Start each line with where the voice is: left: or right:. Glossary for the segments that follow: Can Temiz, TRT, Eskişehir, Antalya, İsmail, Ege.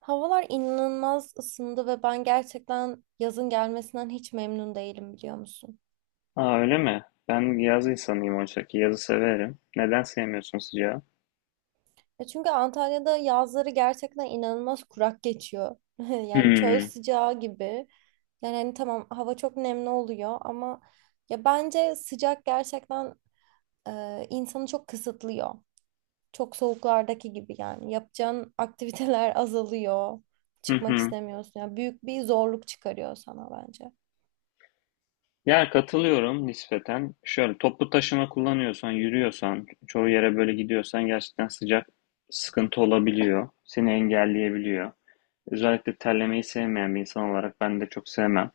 right: Havalar inanılmaz ısındı ve ben gerçekten yazın gelmesinden hiç memnun değilim biliyor musun?
left: Aa, öyle mi? Ben yaz insanıyım oysa ki yazı severim. Neden sevmiyorsun sıcağı?
right: Ya çünkü Antalya'da yazları gerçekten inanılmaz kurak geçiyor. Yani çöl
left: Hmm.
right: sıcağı gibi. Yani hani tamam hava çok nemli oluyor ama ya bence sıcak gerçekten insanı çok kısıtlıyor. Çok soğuklardaki gibi yani. Yapacağın aktiviteler azalıyor.
left: Hı
right: Çıkmak
left: hı.
right: istemiyorsun. Yani büyük bir zorluk çıkarıyor sana bence.
left: Yani katılıyorum nispeten. Şöyle toplu taşıma kullanıyorsan, yürüyorsan, çoğu yere böyle gidiyorsan gerçekten sıcak sıkıntı olabiliyor. Seni engelleyebiliyor. Özellikle terlemeyi sevmeyen bir insan olarak ben de çok sevmem.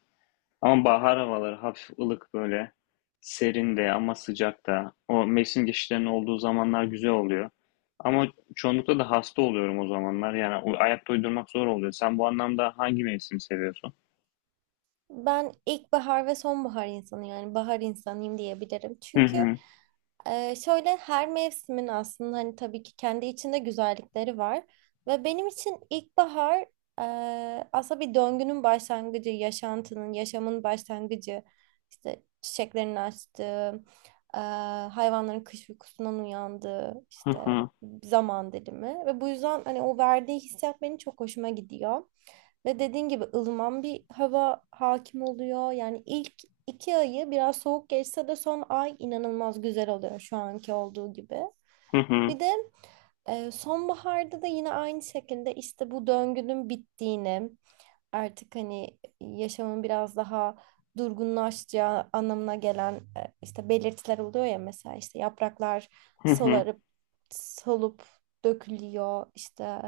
left: Ama bahar havaları hafif ılık böyle. Serin de ama sıcak da. O mevsim geçişlerinin olduğu zamanlar güzel oluyor. Ama çoğunlukla da hasta oluyorum o zamanlar. Yani ayakta uydurmak zor oluyor. Sen bu anlamda hangi mevsimi seviyorsun?
right: Ben ilkbahar ve sonbahar insanı yani bahar insanıyım diyebilirim.
left: Hı
right: Çünkü
left: hı.
right: şöyle her mevsimin aslında hani tabii ki kendi içinde güzellikleri var. Ve benim için ilkbahar aslında bir döngünün başlangıcı, yaşantının, yaşamın başlangıcı. İşte çiçeklerin açtığı, e, hayvanların kış uykusundan uyandığı
left: Hı
right: işte
left: hı.
right: zaman dilimi. Ve bu yüzden hani o verdiği hissiyat benim çok hoşuma gidiyor. Ve dediğin gibi ılıman bir hava hakim oluyor. Yani ilk iki ayı biraz soğuk geçse de son ay inanılmaz güzel oluyor şu anki olduğu gibi.
left: Hı hı.
right: Bir de sonbaharda da yine aynı şekilde işte bu döngünün bittiğini, artık hani yaşamın biraz daha durgunlaşacağı anlamına gelen işte belirtiler oluyor ya mesela işte yapraklar
left: Hı hı.
right: solarıp solup dökülüyor işte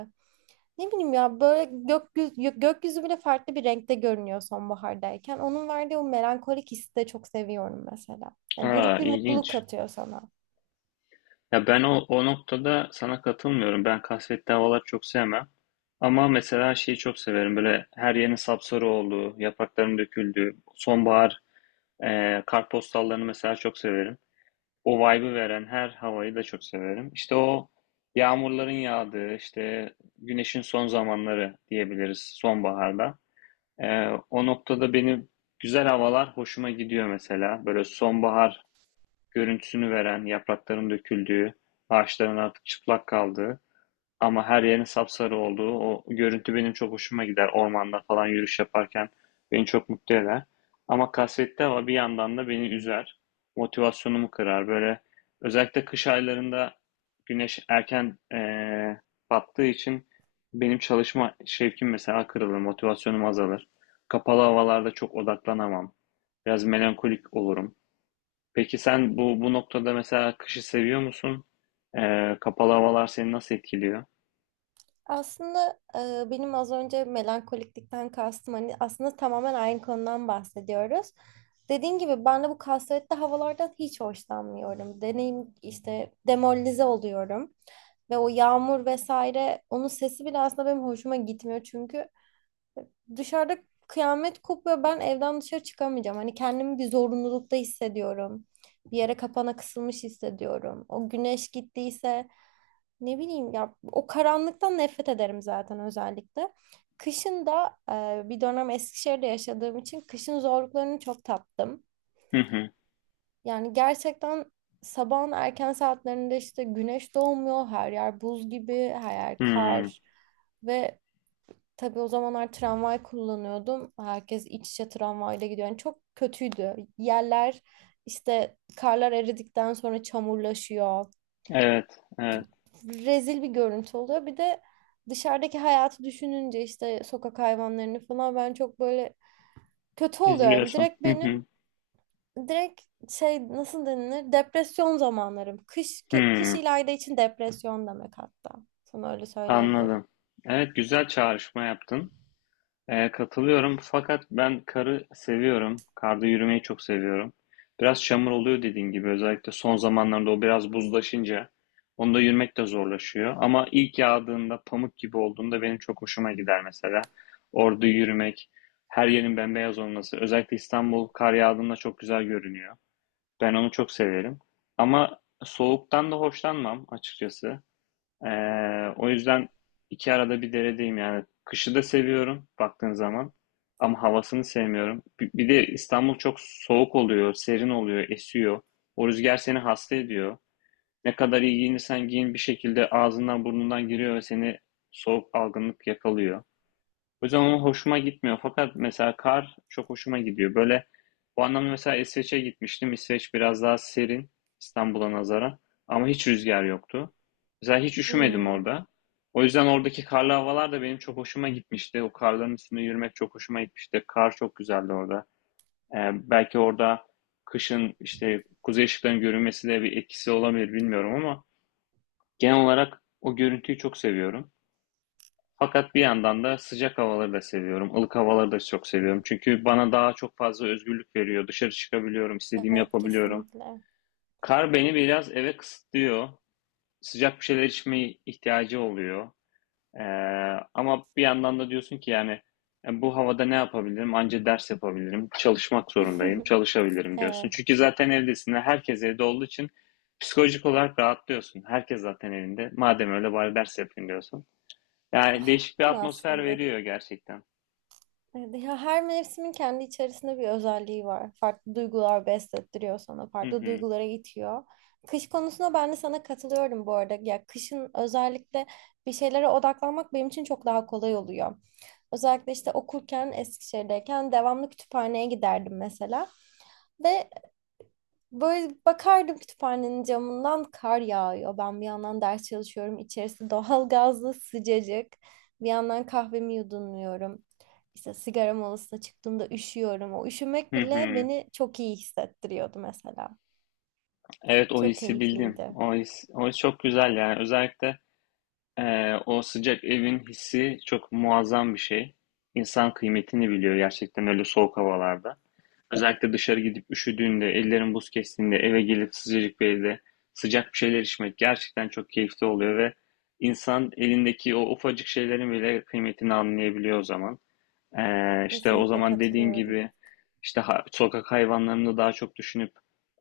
right: ne bileyim ya böyle gökyüzü bile farklı bir renkte görünüyor sonbahardayken. Onun verdiği o melankolik hissi de çok seviyorum mesela. Yani buruk
left: Aa,
right: bir mutluluk
left: ilginç.
right: katıyor sana.
left: Ya ben o noktada sana katılmıyorum. Ben kasvetli havaları çok sevmem. Ama mesela şeyi çok severim. Böyle her yerin sapsarı olduğu, yaprakların döküldüğü, sonbahar kartpostallarını mesela çok severim. O vibe'ı veren her havayı da çok severim. İşte o yağmurların yağdığı, işte güneşin son zamanları diyebiliriz sonbaharda. O noktada benim güzel havalar hoşuma gidiyor mesela. Böyle sonbahar görüntüsünü veren, yaprakların döküldüğü, ağaçların artık çıplak kaldığı. Ama her yerin sapsarı olduğu o görüntü benim çok hoşuma gider. Ormanda falan yürüyüş yaparken beni çok mutlu eder. Ama kasvetli hava bir yandan da beni üzer. Motivasyonumu kırar. Böyle özellikle kış aylarında güneş erken battığı için benim çalışma şevkim mesela kırılır. Motivasyonum azalır. Kapalı havalarda çok odaklanamam. Biraz melankolik olurum. Peki sen bu noktada mesela kışı seviyor musun? Kapalı havalar seni nasıl etkiliyor?
right: Aslında benim az önce melankoliklikten kastım hani aslında tamamen aynı konudan bahsediyoruz. Dediğim gibi ben de bu kasvetli havalardan hiç hoşlanmıyorum. Deneyim işte demoralize oluyorum. Ve o yağmur vesaire onun sesi bile aslında benim hoşuma gitmiyor çünkü dışarıda kıyamet kopuyor. Ben evden dışarı çıkamayacağım. Hani kendimi bir zorunlulukta hissediyorum. Bir yere kapana kısılmış hissediyorum. O güneş gittiyse ne bileyim ya o karanlıktan nefret ederim zaten özellikle. Kışın da bir dönem Eskişehir'de yaşadığım için kışın zorluklarını çok tattım.
left: Hı hı.
right: Yani gerçekten sabahın erken saatlerinde işte güneş doğmuyor. Her yer buz gibi, her yer
left: Hmm.
right: kar ve tabii o zamanlar tramvay kullanıyordum. Herkes iç içe tramvayla gidiyor. Yani çok kötüydü. Yerler işte karlar eridikten sonra çamurlaşıyor.
left: Evet, evet.
right: Rezil bir görüntü oluyor. Bir de dışarıdaki hayatı düşününce işte sokak hayvanlarını falan ben çok böyle kötü oluyorum.
left: Üzülüyorsun.
right: Direkt
left: Hı hı.
right: benim direkt şey nasıl denilir? Depresyon zamanlarım. Kış
left: Hımm.
right: İlayda için depresyon demek hatta. Sana öyle söyleyebilirim.
left: Anladım. Evet, güzel çağrışma yaptın. Katılıyorum fakat ben karı seviyorum. Karda yürümeyi çok seviyorum. Biraz çamur oluyor dediğin gibi. Özellikle son zamanlarda o biraz buzlaşınca onda yürümek de zorlaşıyor. Ama ilk yağdığında, pamuk gibi olduğunda benim çok hoşuma gider mesela. Orada yürümek, her yerin bembeyaz olması. Özellikle İstanbul kar yağdığında çok güzel görünüyor. Ben onu çok severim. Ama soğuktan da hoşlanmam açıkçası. Ee, O yüzden iki arada bir deredeyim yani. Kışı da seviyorum baktığın zaman. Ama havasını sevmiyorum. Bir de İstanbul çok soğuk oluyor, serin oluyor, esiyor. O rüzgar seni hasta ediyor. Ne kadar iyi giyinirsen giyin bir şekilde ağzından burnundan giriyor ve seni soğuk algınlık yakalıyor. O yüzden o hoşuma gitmiyor. Fakat mesela kar çok hoşuma gidiyor. Böyle bu anlamda mesela İsveç'e gitmiştim. İsveç biraz daha serin İstanbul'a nazaran. Ama hiç rüzgar yoktu. Mesela hiç üşümedim
right: Hmm,
left: orada. O yüzden oradaki karlı havalar da benim çok hoşuma gitmişti. O karların üstünde yürümek çok hoşuma gitmişti. Kar çok güzeldi orada. Ee, Belki orada kışın işte kuzey ışıklarının görünmesi de bir etkisi olabilir bilmiyorum ama genel olarak o görüntüyü çok seviyorum. Fakat bir yandan da sıcak havaları da seviyorum. Ilık havaları da çok seviyorum. Çünkü bana daha çok fazla özgürlük veriyor. Dışarı çıkabiliyorum, istediğimi
right: evet
left: yapabiliyorum.
right: kesinlikle.
left: Kar beni biraz eve kısıtlıyor. Sıcak bir şeyler içmeye ihtiyacı oluyor. Ee, Ama bir yandan da diyorsun ki yani bu havada ne yapabilirim? Anca ders yapabilirim. Çalışmak zorundayım. Çalışabilirim diyorsun.
right: Evet,
left: Çünkü zaten evdesin. Ve herkes evde olduğu için psikolojik olarak rahatlıyorsun. Herkes zaten evinde. Madem öyle bari ders yapayım diyorsun. Yani değişik bir atmosfer
right: aslında.
left: veriyor gerçekten.
right: Evet, ya her mevsimin kendi içerisinde bir özelliği var. Farklı duygular beslettiriyor sana,
left: Hı
right: farklı
left: hı.
right: duygulara itiyor. Kış konusunda ben de sana katılıyorum bu arada. Ya kışın özellikle bir şeylere odaklanmak benim için çok daha kolay oluyor. Özellikle işte okurken Eskişehir'deyken devamlı kütüphaneye giderdim mesela. Ve böyle bakardım kütüphanenin camından kar yağıyor. Ben bir yandan ders çalışıyorum. İçerisi doğal gazlı sıcacık. Bir yandan kahvemi yudumluyorum. İşte sigara molasına çıktığımda üşüyorum. O üşümek
left: Hı
right: bile
left: hı.
right: beni çok iyi hissettiriyordu mesela.
left: Evet, o
right: Çok
left: hissi bildim.
right: keyifliydi.
left: O his çok güzel yani. Özellikle o sıcak evin hissi çok muazzam bir şey. İnsan kıymetini biliyor gerçekten öyle soğuk havalarda. Özellikle dışarı gidip üşüdüğünde, ellerin buz kestiğinde, eve gelip sıcacık bir evde sıcak bir şeyler içmek gerçekten çok keyifli oluyor ve insan elindeki o ufacık şeylerin bile kıymetini anlayabiliyor o zaman. İşte o
right: Kesinlikle
left: zaman dediğin
right: katılıyorum.
left: gibi işte sokak hayvanlarını daha çok düşünüp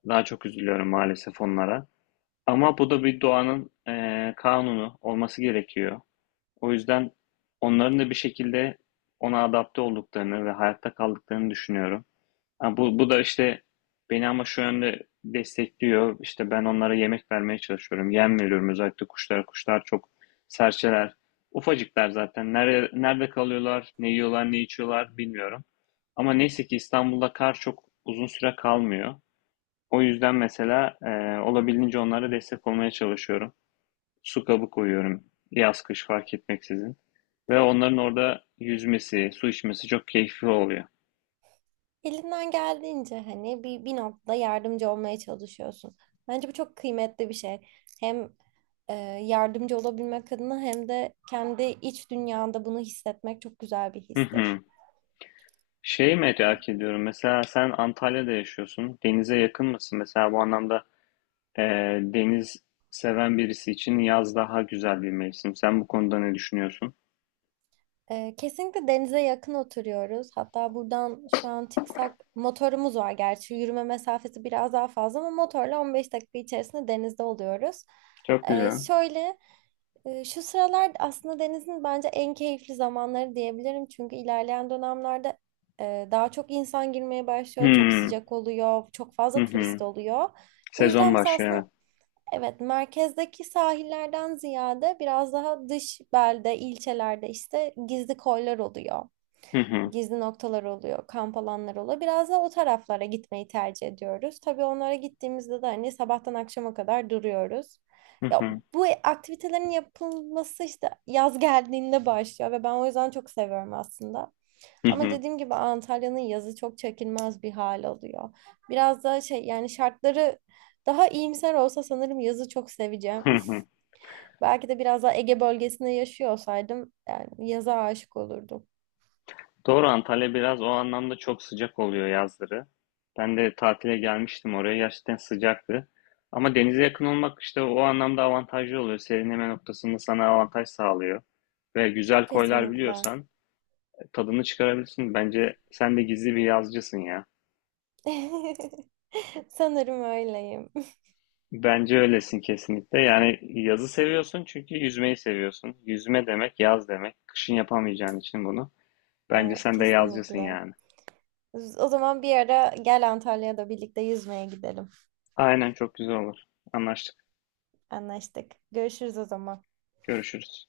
left: daha çok üzülüyorum maalesef onlara. Ama bu da bir doğanın kanunu olması gerekiyor. O yüzden onların da bir şekilde ona adapte olduklarını ve hayatta kaldıklarını düşünüyorum. Ha, bu da işte beni ama şu yönde destekliyor. İşte ben onlara yemek vermeye çalışıyorum. Yem veriyorum özellikle kuşlara. Kuşlar çok serçeler. Ufacıklar zaten. Nerede kalıyorlar, ne yiyorlar, ne içiyorlar bilmiyorum. Ama neyse ki İstanbul'da kar çok uzun süre kalmıyor. O yüzden mesela olabildiğince onlara destek olmaya çalışıyorum. Su kabı koyuyorum. Yaz kış fark etmeksizin. Ve onların orada yüzmesi, su içmesi çok keyifli oluyor.
right: Elinden geldiğince hani bir noktada yardımcı olmaya çalışıyorsun. Bence bu çok kıymetli bir şey. Hem e, yardımcı olabilmek adına hem de kendi iç dünyanda bunu hissetmek çok güzel bir
left: Hı
right: histir.
left: hı. Şeyi merak ediyorum. Mesela sen Antalya'da yaşıyorsun. Denize yakın mısın? Mesela bu anlamda e, deniz seven birisi için yaz daha güzel bir mevsim. Sen bu konuda ne düşünüyorsun?
right: Kesinlikle denize yakın oturuyoruz. Hatta buradan şu an çıksak motorumuz var gerçi. Yürüme mesafesi biraz daha fazla ama motorla 15 dakika içerisinde denizde oluyoruz.
left: Çok
right: Ee,
left: güzel.
right: şöyle Şu sıralar aslında denizin bence en keyifli zamanları diyebilirim. Çünkü ilerleyen dönemlerde daha çok insan girmeye başlıyor. Çok
left: Hmm.
right: sıcak oluyor. Çok
left: Hı
right: fazla turist
left: hı.
right: oluyor. Bu
left: Sezon
right: yüzden biz
left: başlıyor.
right: aslında
left: Evet.
right: evet, merkezdeki sahillerden ziyade biraz daha dış belde, ilçelerde işte gizli koylar oluyor.
left: Hı hı.
right: Gizli noktalar oluyor, kamp alanları oluyor. Biraz da o taraflara gitmeyi tercih ediyoruz. Tabii onlara gittiğimizde de hani sabahtan akşama kadar duruyoruz.
left: Hı
right: Ya
left: hı.
right: bu aktivitelerin yapılması işte yaz geldiğinde başlıyor ve ben o yüzden çok seviyorum aslında.
left: Hı
right: Ama
left: hı.
right: dediğim gibi Antalya'nın yazı çok çekilmez bir hal alıyor. Biraz da şey yani şartları daha iyimser olsa sanırım yazı çok seveceğim.
left: Hı hı.
right: Belki de biraz daha Ege bölgesinde yaşıyor olsaydım yani yaza aşık olurdum.
left: Doğru, Antalya biraz o anlamda çok sıcak oluyor yazları. Ben de tatile gelmiştim oraya, gerçekten sıcaktı. Ama denize yakın olmak işte o anlamda avantajlı oluyor. Serinleme noktasında sana avantaj sağlıyor. Ve güzel koylar
right: Kesinlikle.
left: biliyorsan tadını çıkarabilirsin. Bence sen de gizli bir yazcısın ya.
right: Sanırım öyleyim.
left: Bence öylesin kesinlikle. Yani yazı seviyorsun çünkü yüzmeyi seviyorsun. Yüzme demek yaz demek. Kışın yapamayacağın için bunu. Bence
right: Evet,
left: sen de yazcısın
right: kesinlikle.
left: yani.
right: O zaman bir ara gel Antalya'da birlikte yüzmeye gidelim.
left: Aynen, çok güzel olur. Anlaştık.
right: Anlaştık. Görüşürüz o zaman.
left: Görüşürüz.